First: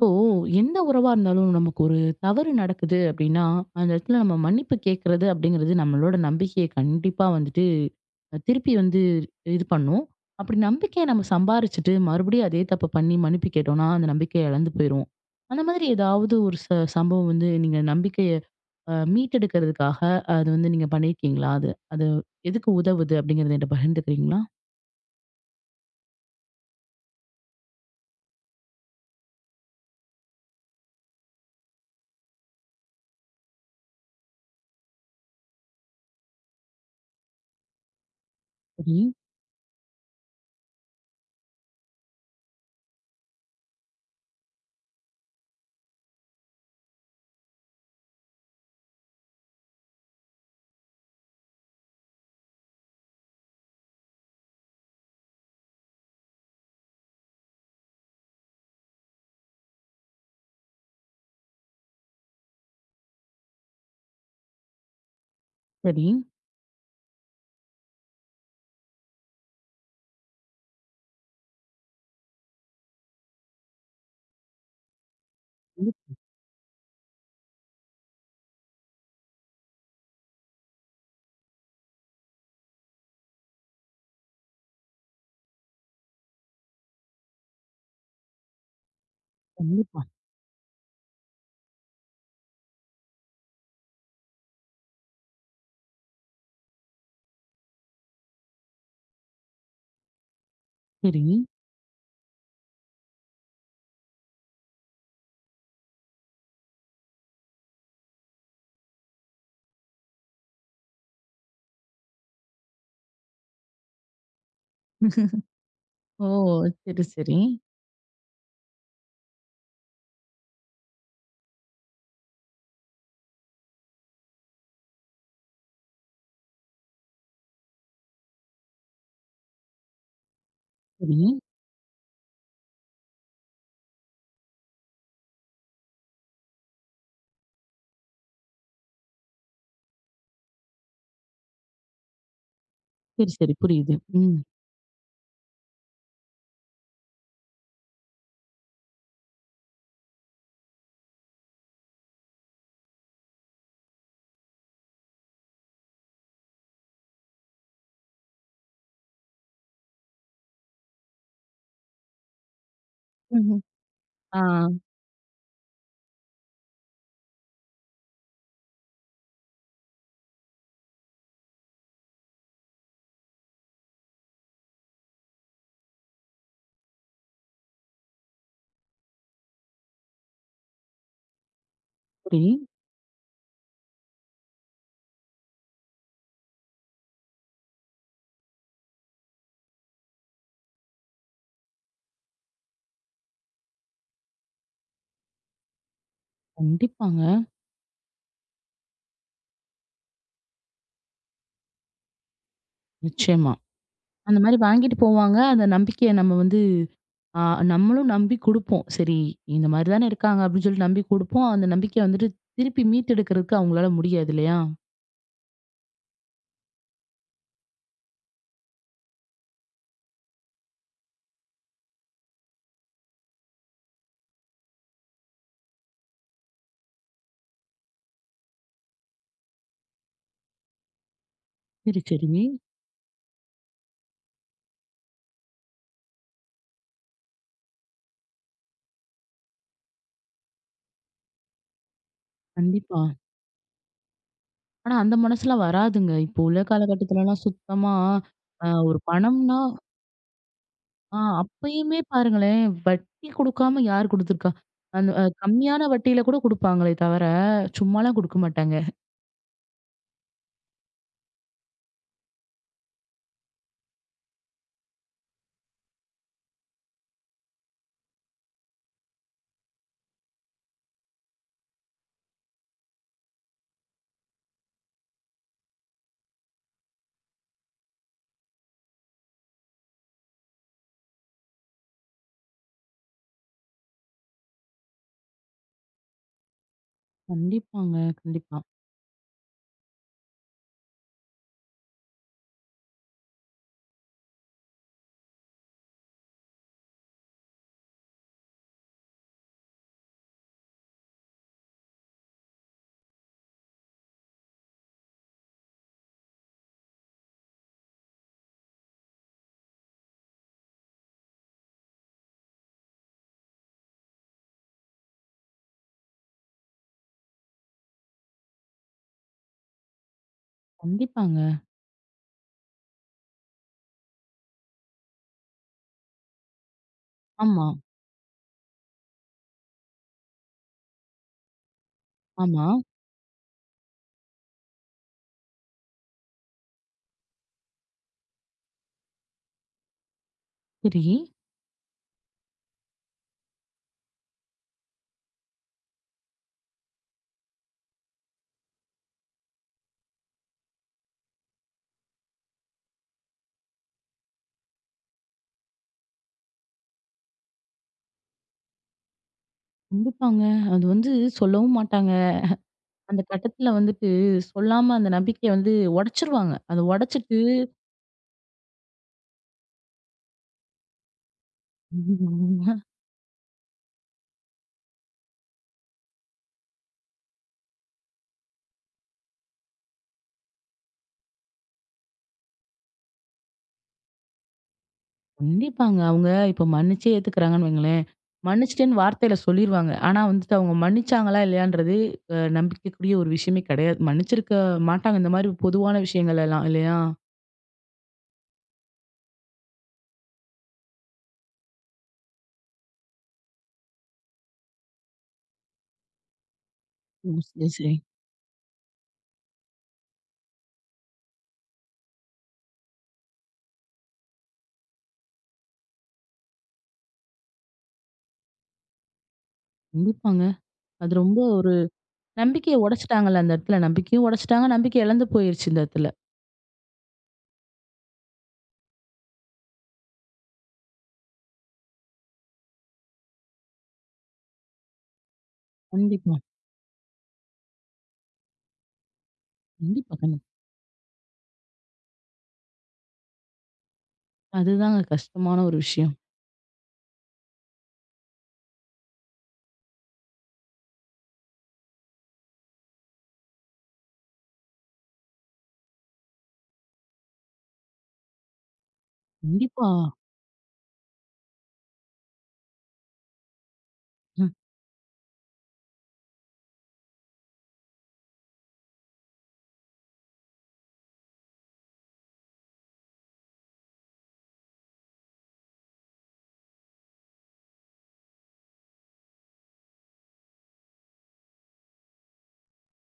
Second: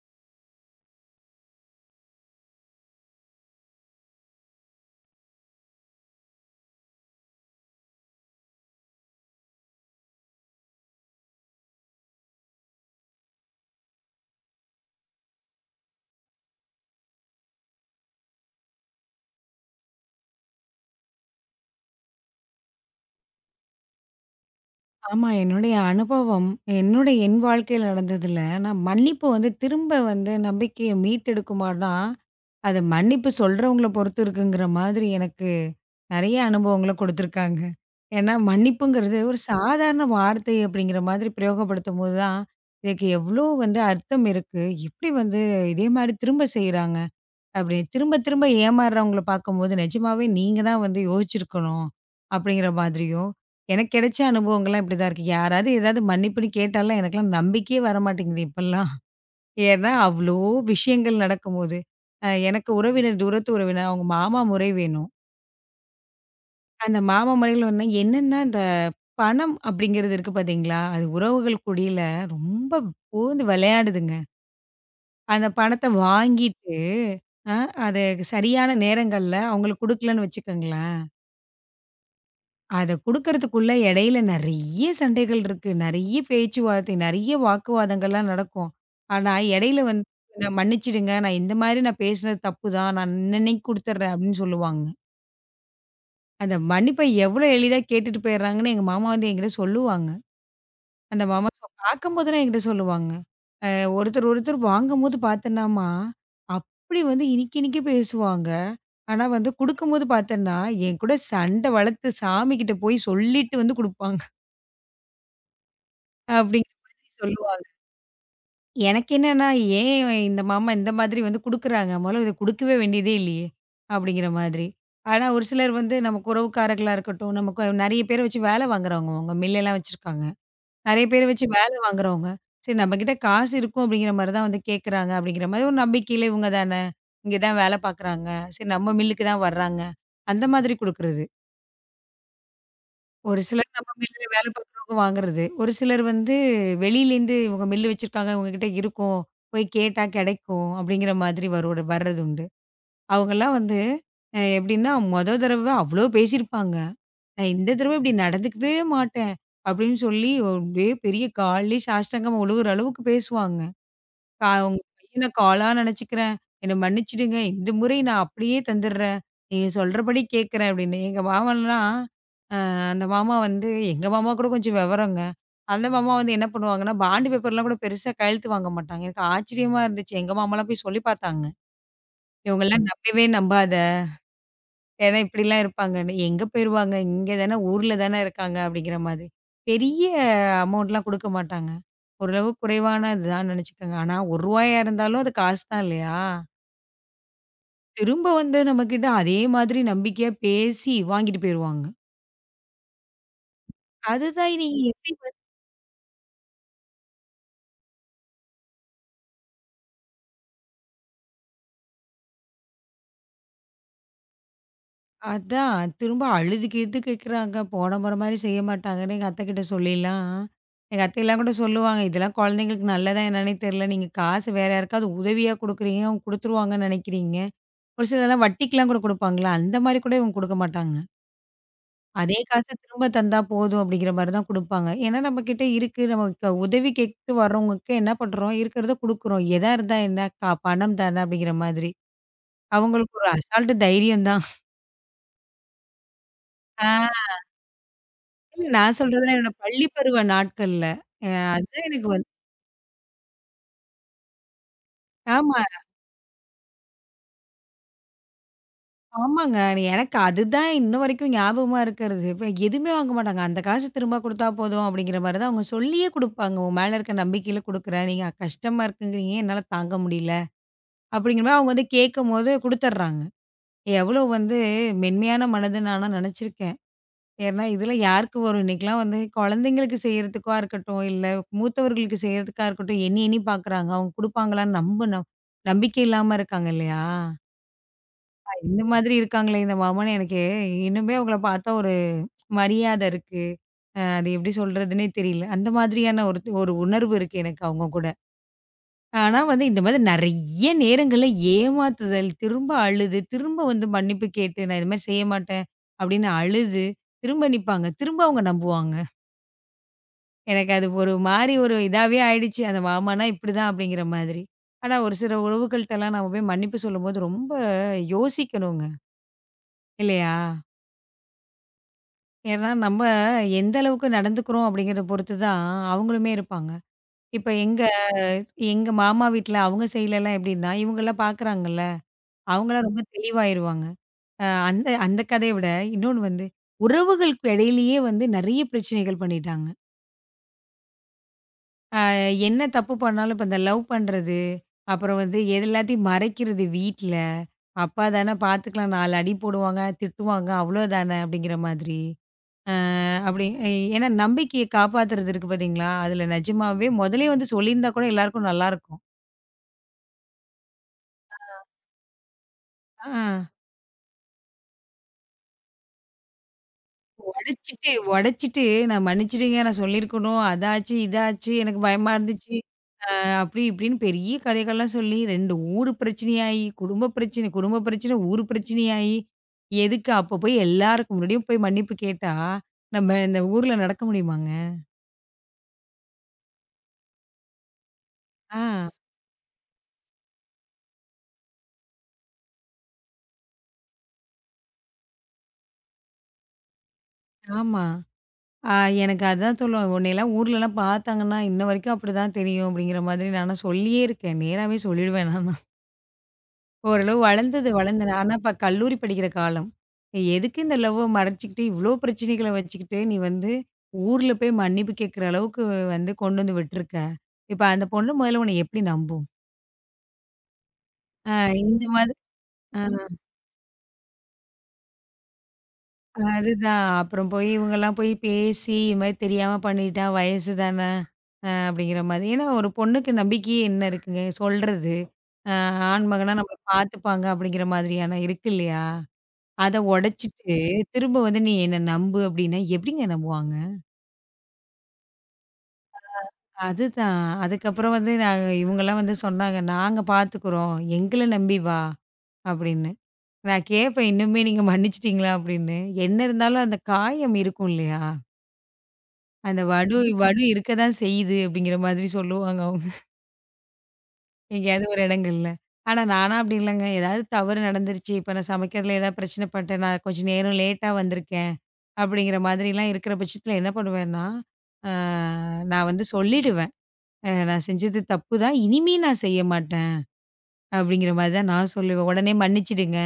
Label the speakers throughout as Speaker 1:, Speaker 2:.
Speaker 1: இப்போ எந்த உறவா இருந்தாலும் நமக்கு ஒரு தவறு நடக்குது அப்படின்னா, அந்த இடத்துல நம்ம மன்னிப்பு கேட்கறது அப்படிங்கிறது நம்மளோட நம்பிக்கைய கண்டிப்பா வந்துட்டு திருப்பி வந்து இது பண்ணும். அப்படி நம்பிக்கைய நம்ம சம்பாரிச்சுட்டு மறுபடியும் அதே தப்ப பண்ணி மன்னிப்பு கேட்டோம்னா, அந்த நம்பிக்கைய இழந்து போயிருவோம். அந்த மாதிரி ஏதாவது ஒரு சம்பவம் வந்து நீங்க நம்பிக்கைய மீட்டெடுக்கிறதுக்காக அது வந்து நீங்க பண்ணியிருக்கீங்களா? அது அது எதுக்கு உதவுது அப்படிங்கிறத என்கிட்ட பகிர்ந்துக்கிறீங்களா?
Speaker 2: ஆமா. என்னுடைய அனுபவம், என்னோட என் வாழ்க்கையில நடந்ததுல, நான் மன்னிப்பு வந்து திரும்ப வந்து நம்பிக்கைய மீட்டெடுக்குமான்னா, அது மன்னிப்பு சொல்றவங்கள பொறுத்து இருக்குங்கிற மாதிரி எனக்கு நெறைய அனுபவங்கள குடுத்துருக்காங்க. ஏன்னா
Speaker 1: சரி,
Speaker 2: மன்னிப்புங்கிறது ஒரு சாதாரண வார்த்தை அப்படிங்கிற மாதிரி பிரயோகப்படுத்தும்போது தான், இதுக்கு எவ்ளோ வந்து அர்த்தம் இருக்கு. எப்படி வந்து இதே மாரி திரும்ப செய்றாங்க? அப்படி திரும்ப திரும்ப ஏமாறுறவங்கள பார்க்கும்போது, நிஜமாவே நீங்க தான் வந்து யோசிச்சிருக்கணும், அப்படிங்கிற மாதிரியும், எனக்கு கிடைச்ச அனுபவங்கள்லாம் இப்படிதான் இருக்கு. யாராவது ஏதாவது மன்னிப்புன்னு கேட்டாலாம் எனக்கெல்லாம் நம்பிக்கையே வரமாட்டேங்குது இப்பல்லாம். ஏன்னா அவ்ளோ விஷயங்கள் நடக்கும்போது. எனக்கு உறவினர் தூரத்து உறவினர், அவங்க மாமா முறை வேணும்.
Speaker 1: சரி.
Speaker 2: அந்த மாமா முறையில வந்து என்னன்னா, இந்த பணம் அப்படிங்கிறது இருக்கு பார்த்தீங்களா? அது உறவுகள் குடியில ரொம்ப பூந்து விளையாடுதுங்க. அந்த பணத்த
Speaker 1: கண்டிப்
Speaker 2: வாங்கிட்டு, அ அது சரியான நேரங்கள்ல அவங்களுக்கு குடுக்கலன்னு வச்சுக்கங்களேன், அத குடுக்கறதுக்குள்ள இடையில நெறைய சண்டைகள் இருக்கு. நெறைய பேச்சுவார்த்தை, நெறைய வாக்குவாதங்கள்லாம் நடக்கும். ஆனா, இடையில
Speaker 1: கண்டிப்பா.
Speaker 2: வந்து நான் மன்னிச்சுடுங்க. நான் இந்த மாரி நான் பேசினது தப்பு தான். நான் இன்னன்னைக்கு குடுத்துடுறேன் அப்படின்னு சொல்லுவாங்க. அந்த மன்னிப்ப எவ்வளோ எளிதா கேட்டுட்டு போயிடுறாங்கன்னு எங்க மாமா வந்து என்கிட்ட சொல்லுவாங்க. அந்த
Speaker 1: சரி.
Speaker 2: மாமா சொ பார்க்கும்போதெல்லாம் என்கிட்ட சொல்லுவாங்க. அ ஒருத்தர், ஒருத்தர் வாங்கும்போது பார்த்தேன்னாம்மா, அப்படி வந்து இனிக்கி, இனிக்கி பேசுவாங்க. ஆனா வந்து குடுக்கும்போது பார்த்தேன்னா, என் கூட சண்டை வளர்த்து சாமிகிட்ட போய் சொல்லிட்டு வந்து குடுப்பாங்க.
Speaker 1: ஓ!
Speaker 2: அப்படிங்கிற
Speaker 1: சரி,
Speaker 2: மாதிரி
Speaker 1: சரி.
Speaker 2: சொல்லுவாங்க. எனக்கு என்னன்னா, ஏன் இந்த மாமா இந்த மாதிரி வந்து குடுக்குறாங்க? மொதல்ல இத குடுக்கவே வேண்டியதே இல்லையே! அப்படிங்கிற மாதிரி. ஆனா ஒரு சிலர் வந்து நமக்கு உறவுக்காரர்களா இருக்கட்டும், நமக்கு நெறைய பேர வச்சு வேலை வாங்குறவங்க அவங்க மில்லலாம் வச்சிருக்காங்க. நெறைய
Speaker 1: சரி.
Speaker 2: பேர வச்சு வேலை வாங்குறவங்க. சரி நம்மகிட்ட காசு இருக்கும் அப்படிங்கிற மாரி தான் வந்து கேட்குறாங்க அப்படிங்கிற மாரி ஒரு நம்பிக்கையில இவங்க தானே, இங்க தான் வேலை பார்க்குறாங்க. சரி நம்ம மில்லுக்கு தான் வர்றாங்க. அந்த மாதிரி குடுக்குறது.
Speaker 1: சரி,
Speaker 2: ஒரு
Speaker 1: சரி.
Speaker 2: சிலர் நம்ம
Speaker 1: புரியுது.
Speaker 2: மில்லுல
Speaker 1: ம்.
Speaker 2: வேலை பார்க்குறவங்க வாங்குறது. ஒரு சிலர் வந்து வெளியிலேருந்து இவங்க மில்லு வச்சிருக்காங்க, இவங்க கிட்ட இருக்கும். போய் கேட்டா கெடைக்கும் அப்படிங்கிற மாதிரி வரோட வர்றது உண்டு. அவங்கலாம் வந்து எப்படின்னா மொத தடவ அவ்ளோ பேசியிருப்பாங்க. நான் இந்த தடவ இப்படி நடந்துக்கவே மாட்டேன். அப்படின்னு சொல்லி அப்படியே பெரிய கால்லயே சாஷ்டாங்கமா விழுகுற அளவுக்கு பேசுவாங்க.
Speaker 1: ம்ஹ்ம். ஆ
Speaker 2: கா உங்க பையன காலா நினைச்சுக்கிறேன். என்ன மன்னிச்சுடுங்க. இந்த முறை நான் அப்படியே தந்துடுறேன். நீங்க சொல்றபடி கேட்கிறேன் அப்படின்னு. எங்க மாமன்லாம் அ அந்த மாமா வந்து எங்க மாமா கூட கொஞ்சம் விவரங்க. அந்த மாமா வந்து என்ன பண்ணுவாங்கன்னா, பாண்டு பேப்பர்லாம் கூட பெருசா கையெழுத்து வாங்க மாட்டாங்க. எனக்கு ஆச்சரியமா இருந்துச்சு. எங்க மாமாலாம் போய் சொல்லி பார்த்தாங்க.
Speaker 1: சரி.
Speaker 2: இவங்கலாம் நம்பவே நம்பாத. ஏன்னா இப்படிலாம் இருப்பாங்கன்னு. எங்க போயிருவாங்க? இங்க தானே, ஊர்ல தானே இருக்காங்க அப்படிங்கிற மாதிரி. பெரிய அமௌண்ட்லாம் குடுக்க மாட்டாங்க. ஓரளவு குறைவான இதுதான் நினச்சுக்கோங்க. ஆனா ரூ. 1 இருந்தாலும் அது காசு தான் இல்லையா?
Speaker 1: கண்டிப்பாங்க.
Speaker 2: திரும்ப வந்து நம்மகிட்ட அதே மாதிரி நம்பிக்கையா பேசி வாங்கிட்டு போயிருவாங்க.
Speaker 1: நிச்சயமா. அந்த
Speaker 2: அதுதான்
Speaker 1: மாரி
Speaker 2: நீங்க
Speaker 1: வாங்கிட்டு
Speaker 2: எப்படி வ
Speaker 1: போவாங்க. அந்த நம்பிக்கைய நம்ம வந்து ஆ நம்மளும் நம்பி குடுப்போம். சரி, இந்த மாரி தானே இருக்காங்க அப்படின்னு சொல்லி நம்பி குடுப்போம். அந்த நம்பிக்கைய வந்துட்டு திருப்பி மீட்டெடுக்கிறதுக்கு அவங்களால முடியாது இல்லையா?
Speaker 2: அதான் திரும்ப அழுது கிழுது கேட்குறாங்க. போன முறை மாரி செய்ய மாட்டாங்கன்னு எங்க அத்தைக்கிட்ட சொல்லிலாம், எங்க அத்தைலாம் கூட சொல்லுவாங்க, "இதெல்லாம் குழந்தைங்களுக்கு நல்லதா என்னன்னே தெரியல. நீங்க காசு வேற யாருக்காவது உதவியா குடுக்குறீங்க, அவங்க குடுத்துருவாங்கன்னு நினைக்கிறீங்க." ஒரு சிலர்லாம் வட்டிக்குலாம் கூட குடுப்பாங்கல்ல. அந்த மாரி கூட இவங்க குடுக்க மாட்டாங்க.
Speaker 1: சரி, சரி.
Speaker 2: அதே காச திரும்ப தந்தா போதும் அப்படிங்கிற மாரி தான் குடுப்பாங்க. ஏன்னா நம்மகிட்ட இருக்கு. நமக்கு உதவி கேட்டு வர்றவங்களுக்கு என்ன பண்றோம்? இருக்கிறத குடுக்குறோம். எதா இருந்தா என்ன? கா பணம் தானே அப்படிங்கிற மாதிரி.
Speaker 1: கண்டிப்பா.
Speaker 2: அவங்களுக்கு ஒரு அசால்ட்டு தைரியம் தான்.
Speaker 1: ஆனா அந்த மனசுலாம் வராதுங்க. இப்போ உள்ள
Speaker 2: ஆ
Speaker 1: காலகட்டத்துலலாம் சுத்தமா
Speaker 2: இல்ல நான்
Speaker 1: ஒரு
Speaker 2: சொல்றதுலாம் என்னோட
Speaker 1: பணம்னா
Speaker 2: பள்ளி பருவ நாட்கள்ல. அ அதுதான்
Speaker 1: அப்பயுமே
Speaker 2: எனக்கு வந்து
Speaker 1: பாருங்களேன், வட்டி குடுக்காம யார் குடுத்துருக்கா? அந்த
Speaker 2: ஆமா.
Speaker 1: கம்மியான வட்டியில கூட குடுப்பாங்களே தவிர, சும்மாலாம் குடுக்க மாட்டாங்க.
Speaker 2: ஆமாங்க. எனக்கு அதுதான் இன்ன வரைக்கும் ஞாபகமா இருக்கிறது. இப்ப எதுவுமே வாங்க மாட்டாங்க. அந்த காசு திரும்ப குடுத்தா போதும் அப்படிங்கிற மாரி தான் அவங்க சொல்லியே குடுப்பாங்க. உன் மேல இருக்க நம்பிக்கையில குடுக்குறேன். நீங்க கஷ்டமா இருக்குங்கிறீங்க. என்னால தாங்க முடியல. அப்படிங்கிற மாரி அவங்க வந்து கேட்கும்போது குடுத்துர்றாங்க. எவ்வளோ வந்து மென்மையான மனது நானா நினச்சிருக்கேன். ஏன்னா இதில யாருக்கு வரும் இன்னைக்கெல்லாம் வந்து குழந்தைங்களுக்கு செய்றதுக்கா இருக்கட்டும், இல்ல மூத்தவர்களுக்கு செய்றதுக்கா இருக்கட்டும், எண்ணி எண்ணி பார்க்குறாங்க. அவங்க குடுப்பாங்களான்னு நம்பிக்கை இல்லாம இருக்காங்க இல்லையா?
Speaker 1: கண்டிப்பாங்க, கண்டிப்பா.
Speaker 2: இந்த மாதிரி இருக்காங்களே இந்த மாமான்னு எனக்கு இன்னுமே அவங்கள பார்த்தா ஒரு மரியாதை இருக்கு. அது எப்படி சொல்றதுன்னே தெரியல. அந்த மாதிரியான ஒரு ஒரு உணர்வு இருக்கு எனக்கு அவங்க கூட. ஆனா வந்து இந்த மாதிரி நெறைய நேரங்கள்ல ஏமாத்துதல், திரும்ப அழுது, திரும்ப வந்து மன்னிப்பு கேட்டு நான் இது மாரி செய்ய மாட்டேன் அப்படின்னு அழுது, திரும்ப நிப்பாங்க. திரும்ப அவங்க நம்புவாங்க. எனக்கு அது ஒரு மாரி ஒரு இதாவே ஆயிடுச்சு. அந்த மாமான்னா இப்படிதான் அப்படிங்கிற மாதிரி. ஆனா ஒரு சில உறவுகள்ட்டலாம் நம்ம போய் மன்னிப்பு சொல்லும்போது ரொம்ப யோசிக்கணுங்க. இல்லையா?
Speaker 1: கண்டிப்பாங்க.
Speaker 2: ஏன்னா, நம்ம எந்த அளவுக்கு நடந்துக்கிறோம் அப்படிங்கிறத பொறுத்து தான் அவங்களுமே இருப்பாங்க. இப்ப
Speaker 1: ஆமா,
Speaker 2: எங்க எங்க மாமா வீட்ல அவங்க சைட்லலாம் எப்படின்னா, இவங்கலாம் பார்க்குறாங்கல்ல,
Speaker 1: ஆமா.
Speaker 2: அவங்கலாம் ரொம்ப தெளிவாயிருவாங்க. அ அந்த அந்த கதைய விட இன்னொன்னு வந்து, உறவுகளுக்கு இடையிலேயே வந்து நெறைய பிரச்சனைகள் பண்ணிட்டாங்க.
Speaker 1: சரி.
Speaker 2: அ என்ன தப்பு பண்ணாலும் இப்ப இந்த லவ் பண்றது, அப்புறம் வந்து எது எல்லாத்தையும் மறைக்கிறது வீட்ல. அப்பா தானே பார்த்துக்கலாம் 4 அடி போடுவாங்க, திட்டுவாங்க அவ்வளோதானே அப்படிங்கிற மாதிரி. அ அப்படி ஏன்னா நம்பிக்கைய காப்பாத்துறது இருக்கு பார்த்தீங்களா, அதில நிஜமாவே முதலே வந்து சொல்லியிருந்தா கூட எல்லாருக்கும் நல்லாருக்கும்.
Speaker 1: கண்டிப்பாங்க. அது வந்து சொல்லவும் மாட்டாங்க.
Speaker 2: ஆ.
Speaker 1: அந்த கட்டத்துல வந்துட்டு சொல்லாம அந்த நம்பிக்கைய வந்து உடைச்சுருவாங்க. அத உடைச்சுட்டு
Speaker 2: உடைச்சிட்டு உடைச்சிட்டு நான் மன்னிச்சுடுங்க நான் சொல்லியிருக்கணும். அதாச்சு, இதாச்சு எனக்கு பயமா இருந்துச்சு. அப்படி இப்படின்னு பெரிய கதைகள்லாம் சொல்லி 2 ஊர் பிரச்சனையாயி, குடும்ப பிரச்சனை, ஊர் பிரச்சனையாயி, எதுக்கு அப்ப போய் எல்லாருக்கு முன்னாடியும் போய் மன்னிப்பு கேட்டா, நம்ம இந்த ஊர்ல நடக்க முடியுமாங்க?
Speaker 1: கண்டிப்பாங்க. அவங்க இப்ப மன்னிச்சே ஏத்துக்கிறாங்கன்னு வைங்களேன்.
Speaker 2: ஆ.
Speaker 1: மன்னிச்சுட்டேன்னு வார்த்தையில சொல்லிருவாங்க. ஆனா வந்துட்டு அவங்க மன்னிச்சாங்களா இல்லையான்றது நம்பிக்கைக்குரிய ஒரு விஷயமே கிடையாது. மன்னிச்சிருக்க மாட்டாங்க, இந்த மாரி பொதுவான விஷயங்கள் எல்லாம் இல்லையா?
Speaker 2: ஆமா. ஆ எனக்கு அதான் சொல்லுவேன். உன்னையெல்லாம் ஊர்லலாம் பார்த்தாங்கன்னா, இன்ன வரைக்கும் அப்படிதான் தெரியும் அப்படிங்கிற மாதிரி நானா சொல்லியே இருக்கேன். நேராவே சொல்லிடுவேன் நானா. ஓரளவு
Speaker 1: ஓ!
Speaker 2: வளர்ந்தது
Speaker 1: சரி, சரி.
Speaker 2: வளர்ந்தது. ஆனா இப்ப கல்லூரி படிக்கிற காலம். நீ எதுக்கு இந்த லவ்வ மறைச்சுக்கிட்டு, இவ்ளோ பிரச்சனைகள வச்சுக்கிட்டு, நீ வந்து ஊர்ல போய் மன்னிப்பு கேட்கிற அளவுக்கு வந்து கொண்டு வந்து விட்டுருக்க. இப்ப அந்த பொண்ணு முதல்ல உன்னை எப்படி நம்பும்?
Speaker 1: கண்டிப்பாங்க. அது
Speaker 2: ஆ
Speaker 1: ரொம்ப
Speaker 2: இந்த மாதிரி
Speaker 1: நம்பிக்கைய
Speaker 2: ஆ
Speaker 1: உடைச்சுட்டாங்கல்ல அந்த இடத்துல. நம்பிக்கையும் உடைச்சுட்டாங்க. நம்பிக்கை இழந்து போயிருச்சு இந்த இடத்துல.
Speaker 2: அதுதான். அப்புறம் போய் இவங்கலாம் போய் பேசி, இது மாதிரி தெரியாம பண்ணிட்டா வயசு தான. அப்படிங்கிற மாதிரி. ஏன்னா, ஒரு பொண்ணுக்கு நம்பிக்கையே என்ன இருக்குங்க? சொல்றது. அ ஆண் மகனா
Speaker 1: கண்டிப்பா,
Speaker 2: நம்மள பார்த்துப்பாங்க அப்படிங்கிற மாதிரியான இருக்கு இல்லையா? அத
Speaker 1: கண்டிப்பா, கண்டிப்பா.
Speaker 2: உடைச்சிட்டு, திரும்ப வந்து "நீ என்ன நம்பு" அப்படின்னா, எப்படிங்க நம்புவாங்க?
Speaker 1: அதுதாங்க கஷ்டமான ஒரு விஷயம்.
Speaker 2: அதுதான். அதுக்கப்புறம் வந்து நாங்க இவங்கலாம் வந்து சொன்னாங்க, "நாங்க பார்த்துக்குறோம். எங்கள நம்பி வா" அப்படின்னு. நான் கேட்பேன், "இன்னுமே நீங்க மன்னிச்சுட்டீங்களா?" அப்படின்னு. என்ன இருந்தாலும் அந்த காயம் இருக்கும் இல்லையா? அந்த
Speaker 1: கண்டிப்பா.
Speaker 2: வடு வடு இருக்க தான் செய்யுது அப்படிங்கிற மாதிரி சொல்லுவாங்க அவங்க.
Speaker 1: அ,
Speaker 2: எங்கேயாவது ஒரு இடங்கள்ல. ஆனா நானா அப்படி இல்லங்க. ஏதாவது தவறு நடந்துருச்சு. இப்ப நான் சமைக்கிறதுல ஏதாவது பிரச்சனை பண்ணிட்டேன். நான் கொஞ்சம் நேரம் லேட்டா வந்திருக்கேன். அப்படிங்கிற மாதிரிலாம் இருக்கிற பட்சத்தில என்ன பண்ணுவேன்னா, அ நான் வந்து சொல்லிடுவேன். நான் செஞ்சது தப்பு தான். இனிமே நான் செய்ய மாட்டேன். அப்படிங்கிற மாதிரி தான் நான் சொல்லுவேன். உடனே மன்னிச்சிடுங்க.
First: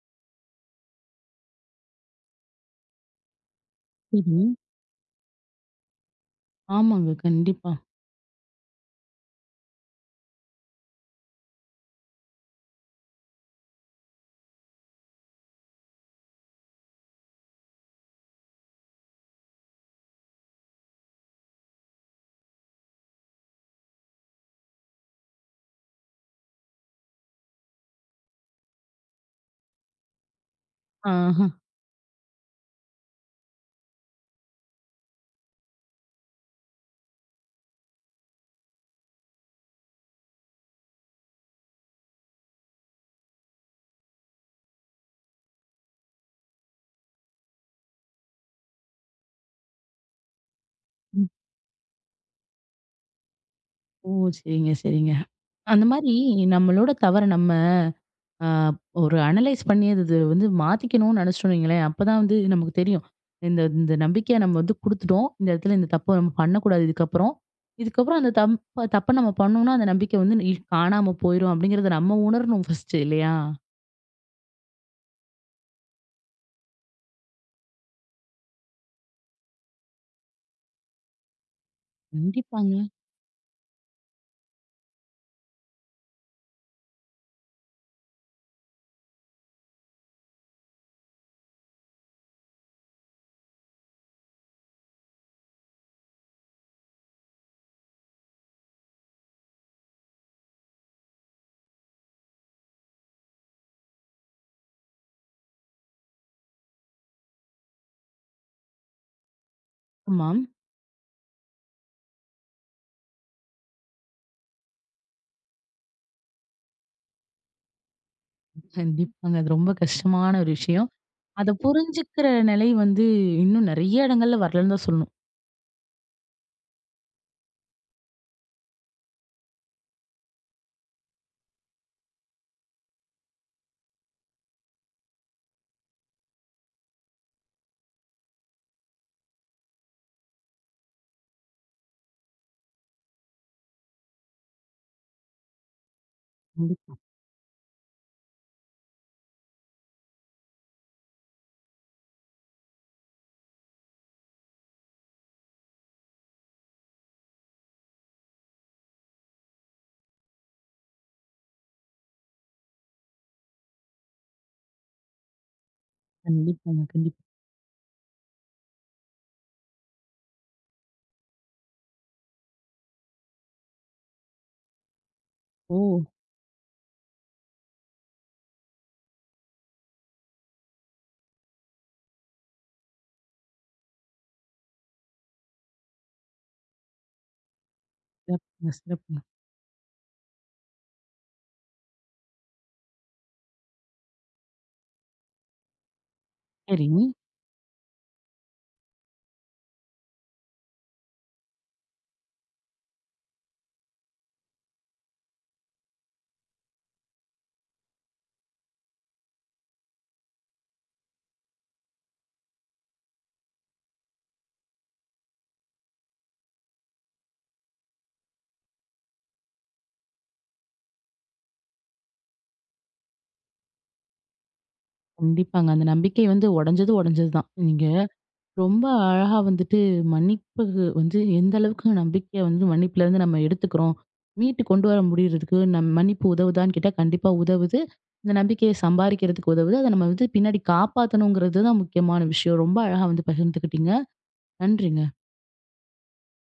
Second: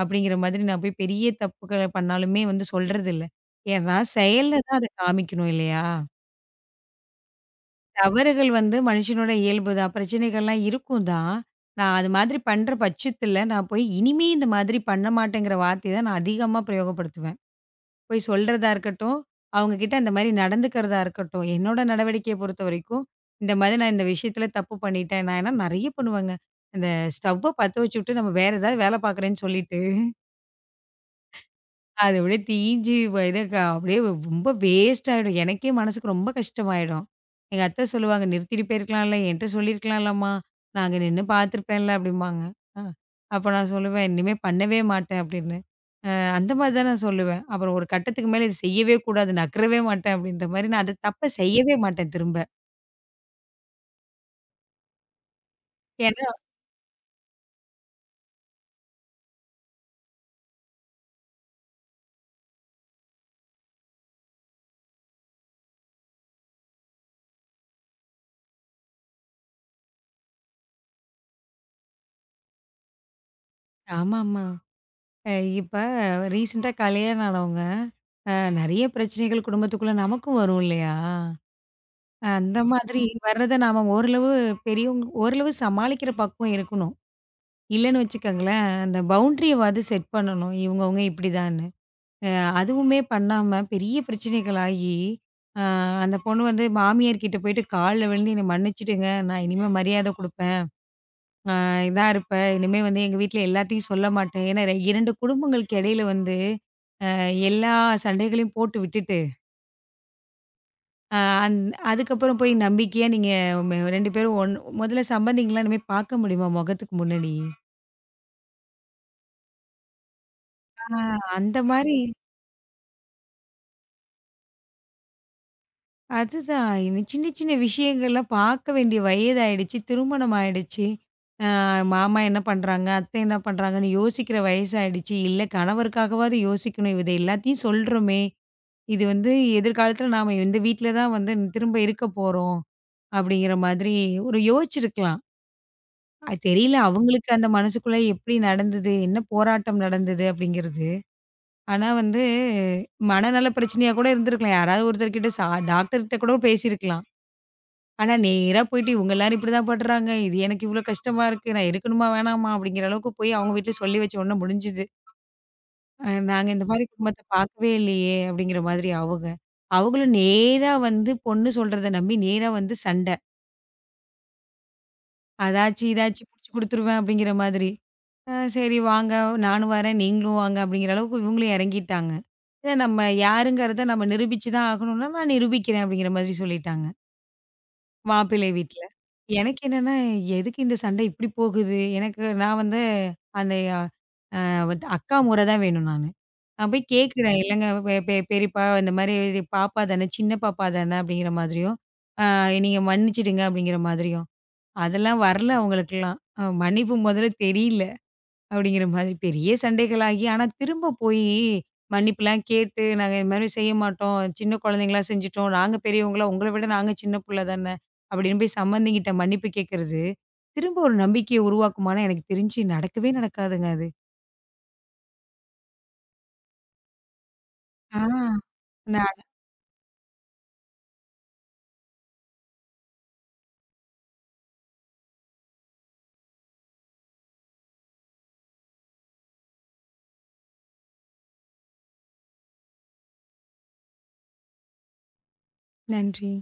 Speaker 2: அப்படிங்கிற மாதிரி நான் போய் பெரிய தப்புக்கள பண்ணாலுமே வந்து சொல்றதில்ல. ஏன்னா
Speaker 1: சரி.
Speaker 2: செயல்ல தான் அத காமிக்கணும் இல்லையா?
Speaker 1: ஆமாங்க. கண்டிப்பா.
Speaker 2: தவறுகள் வந்து மனுஷனோட இயல்பு தான். பிரச்சனைகள்லாம் இருக்கும் தான். நான் அது மாதிரி பண்ற பட்சத்தில, நான் போய் இனிமே இந்த மாதிரி பண்ண மாட்டேங்கிற வார்த்தைய தான் நான் அதிகமா பிரயோகப்படுத்துவேன். போய் சொல்றதா இருக்கட்டும், அவங்க கிட்ட அந்த மாரி நடந்துக்கிறதா இருக்கட்டும். என்னோட நடவடிக்கைய பொறுத்தவரைக்கும், இந்த மாதிரி நான் இந்த விஷயத்தில தப்பு பண்ணிட்டேன். நான் ஏன்னா நெறைய பண்ணுவேங்க. இந்த ஸ்டவ்வ பத்த வச்சுட்டு, நம்ம வேற ஏதாவது வேல பார்க்குறேன்னு சொல்லிட்டு
Speaker 1: ஆஹ.
Speaker 2: அது அப்படியே தீஞ்சு போயிடும். க அப்படியே ரொம்ப வேஸ்ட் ஆயிடும். எனக்கே மனசுக்கு ரொம்ப கஷ்டமாயிடும். எங்க அத்தை சொல்லுவாங்க, "நிறுத்திட்டு போயிருக்கலாம்ல, என்ட்ட சொல்லியிருக்கலாம்லம்மா. நான் அங்க நின்னு பார்த்துருப்பேன்ல" அப்படிம்பாங்க. அ அப்ப நான் சொல்லுவேன், "இனிமே பண்ணவே மாட்டேன்" அப்படின்னு. அந்த மாதிரி தான் நான் சொல்லுவேன். அப்புறம் ஒரு கட்டத்துக்கு மேல இது செய்யவே கூடாது, நகரவே மாட்டேன் அப்படின்ற மாரி நான் அந்த தப்ப
Speaker 1: ம்.
Speaker 2: செய்யவே மாட்டேன் திரும்ப.
Speaker 1: ஓ! சரிங்க, சரிங்க. அந்த மாரி
Speaker 2: ஏன்னா
Speaker 1: நம்மளோட தவற நம்ம ஆ ஒரு அனலைஸ் பண்ணி அது இது வந்து மாத்திக்கணும்னு நினைச்சிட்டோம்னு வைங்களேன், அப்பதான் வந்து நமக்கு தெரியும். இந்த இந்த நம்பிக்கைய நம்ம வந்து குடுத்துட்டோம். இந்த இடத்துல இந்த தப்ப நம்ம பண்ணக்கூடாது இதுக்கப்புறம். இதுக்கப்புறம் அந்த தம் தப்ப தப்பை நம்ம பண்ணோம்னா, அந்த நம்பிக்கை வந்து காணாம போயிரும் அப்படிங்கிறத நம்ம உணரணும் ஃபர்ஸ்ட் இல்லையா?
Speaker 2: ஆமாமா. அ இப்ப ரீசென்ட்டா கல்யாணம் ஆனவங்க, அ நெறைய பிரச்சனைகள் குடும்பத்துக்குள்ள நமக்கும் வரும் இல்லையா? அந்த
Speaker 1: கண்டிப்பாங்க.
Speaker 2: மாதிரி வர்றத நாம ஓரளவு பெரியவங்க ஓரளவு சமாளிக்கிற பக்குவம் இருக்கணும். இல்லன்னு வச்சுக்கோங்களேன், அந்த பவுண்டரியவாது செட் பண்ணணும். இவங்கவங்க இப்படிதான்னு. அ அதுவுமே பண்ணாம பெரிய பிரச்சனைகளாகி, அ அந்த பொண்ணு வந்து மாமியார் கிட்ட போயிட்டு கால்ல விழுந்து "என்ன மன்னிச்சுடுங்க. நான் இனிமே மரியாதை குடுப்பேன். அ இதா இருப்பேன். இனிமே வந்து எங்க வீட்ல எல்லாத்தையும் சொல்ல மாட்டேன்." ஏன்னா 2 குடும்பங்களுக்கு இடையில வந்து எல்லா சண்டைகளையும் போட்டு விட்டுட்டு
Speaker 1: ஆமாம்.
Speaker 2: அ அந் அதுக்கப்புறம் போய் நம்பிக்கையா நீங்க ம் 2 பேரும் ஒண் முதல்ல சம்பந்திங்களா இனிமே பார்க்க முடியுமா முகத்துக்கு முன்னாடி?
Speaker 1: கண்டிப்பாங்க. அது ரொம்ப கஷ்டமான ஒரு விஷயம்.
Speaker 2: ஆ
Speaker 1: அத
Speaker 2: அந்த மாரி
Speaker 1: புரிஞ்சுக்கிற நிலை வந்து இன்னும் நெறைய இடங்கள்ல வரலன்னு தான் சொல்லணும்.
Speaker 2: அதுதான். இந்த சின்ன சின்ன விஷயங்கள்லாம் பார்க்க வேண்டிய வயது ஆயிடுச்சு. திருமணம் ஆயிடுச்சு. அ மாமா என்ன பண்றாங்க? அத்தை என்ன பண்றாங்கன்னு யோசிக்கிற வயசாயிடுச்சு. இல்ல கணவருக்காகவாவது யோசிக்கணும். இத எல்லாத்தையும் சொல்றோமே! இது வந்து எதிர்காலத்துல நாம இந்த வீட்ல தான் வந்து திரும்ப இருக்க போறோம். அப்படிங்கிற மாதிரி ஒரு யோசிச்சிருக்கலாம். அது தெரியல.
Speaker 1: கண்டிப்பா,
Speaker 2: அவங்களுக்கு அந்த மனசுக்குள்ள எப்படி நடந்தது? என்ன போராட்டம் நடந்தது? அப்படிங்கிறது. ஆனா வந்து மனநல பிரச்சனையா கூட இருந்திருக்கலாம். யாராவது ஒருத்தர்கிட்ட சா டாக்டர்கிட்ட கூட பேசியிருக்கலாம். ஆனா நேரா போயிட்டு இவங்க எல்லாரும் இப்படிதான் படுறாங்க. இது எனக்கு இவ்ளோ கஷ்டமா இருக்கு. நான் இருக்கணுமா? வேணாமா? அப்படிங்கிற அளவுக்கு போய் அவங்க வீட்ல சொல்லி வச்ச உடனே முடிஞ்சுது. நாங்க இந்த மாரி
Speaker 1: கண்டிப்பாங்க.
Speaker 2: குடும்பத்த
Speaker 1: கண்டிப்பா.
Speaker 2: பார்க்கவே இல்லையே! அப்படிங்கிற மாதிரி அவங்க. அவங்களும் நேரா வந்து பொண்ணு சொல்றத நம்பி நேரா வந்து சண்ட.
Speaker 1: ஓ!
Speaker 2: அதாச்சு, இதாச்சு புடிச்சு குடுத்துருவேன் அப்படிங்கிற மாதிரி. சரி வாங்க, நானும் வரேன், நீங்களும் வாங்க அப்படிங்கிற அளவுக்கு இவங்களும் எறங்கிட்டாங்க. ஏன்னா நம்ம யாருங்கிறத நம்ம நிரூபிச்சு தான் ஆகணும்னா, நான் நிரூபிக்கிறேன் அப்படிங்கிற மாதிரி சொல்லிட்டாங்க, மாப்பிள்ளை
Speaker 1: சிறப்புங்க,
Speaker 2: வீட்ல.
Speaker 1: சிறப்புங்க.
Speaker 2: எனக்கு என்னன்னா, எதுக்கு இந்த சண்டை இப்படி போகுது? எனக்கு நான் வந்து அந்த வந்து அக்கா முறை தான் வேணும் நானு. நான் போய்
Speaker 1: சரி.
Speaker 2: கேட்கிறேன், "இல்லங்க பெ பெ பெரியப்பா இந்த மாரி இது பாப்பா தானே, சின்ன பாப்பா தானே" அப்படிங்கிற மாதிரியும், "அ நீங்க மன்னிச்சுடுங்க" அப்படிங்கிற மாதிரியும். அதெல்லாம் வரல அவங்களுக்கெல்லாம். மன்னிப்பு மொதல்ல தெரியல, அப்படிங்கிற மாதிரி. பெரிய சண்டைகளாகி, ஆனா திரும்ப போயி மன்னிப்புலாம் கேட்டு, "நாங்க இது மாரி செய்ய மாட்டோம். சின்ன குழந்தைங்களா செஞ்சுட்டோம். நாங்க பெரியவங்களா, உங்கள விட நாங்க சின்ன புள்ள தான." அப்படின்னு போய் சம்பந்திகிட்ட மன்னிப்பு கேட்கறது, திரும்ப ஒரு நம்பிக்கைய உருவாக்குமான்னா, எனக்கு தெரிஞ்சு நடக்கவே நடக்காதுங்க அது.
Speaker 1: கண்டிப்பாங்க. அந்த நம்பிக்கை வந்து உடைஞ்சது உடைஞ்சது தான். நீங்க
Speaker 2: ஆ.
Speaker 1: ரொம்ப
Speaker 2: ந
Speaker 1: அழகா வந்துட்டு மன்னிப்புக்கு வந்து எந்த அளவுக்கு நம்பிக்கைய வந்து மன்னிப்புலருந்து நம்ம எடுத்துக்கிறோம். மீட்டு கொண்டு வர முடியறதுக்கு நம் மன்னிப்பு உதவுதான்னு கேட்டா கண்டிப்பா உதவுது. இந்த நம்பிக்கைய சம்பாரிக்கிறதுக்கு உதவுது. அத நம்ம வந்து பின்னாடி காப்பாத்தணுங்கிறது தான் முக்கியமான விஷயம். ரொம்ப அழகா வந்து பகிர்ந்துக்கிட்டீங்க. நன்றிங்க.
Speaker 2: நன்றி.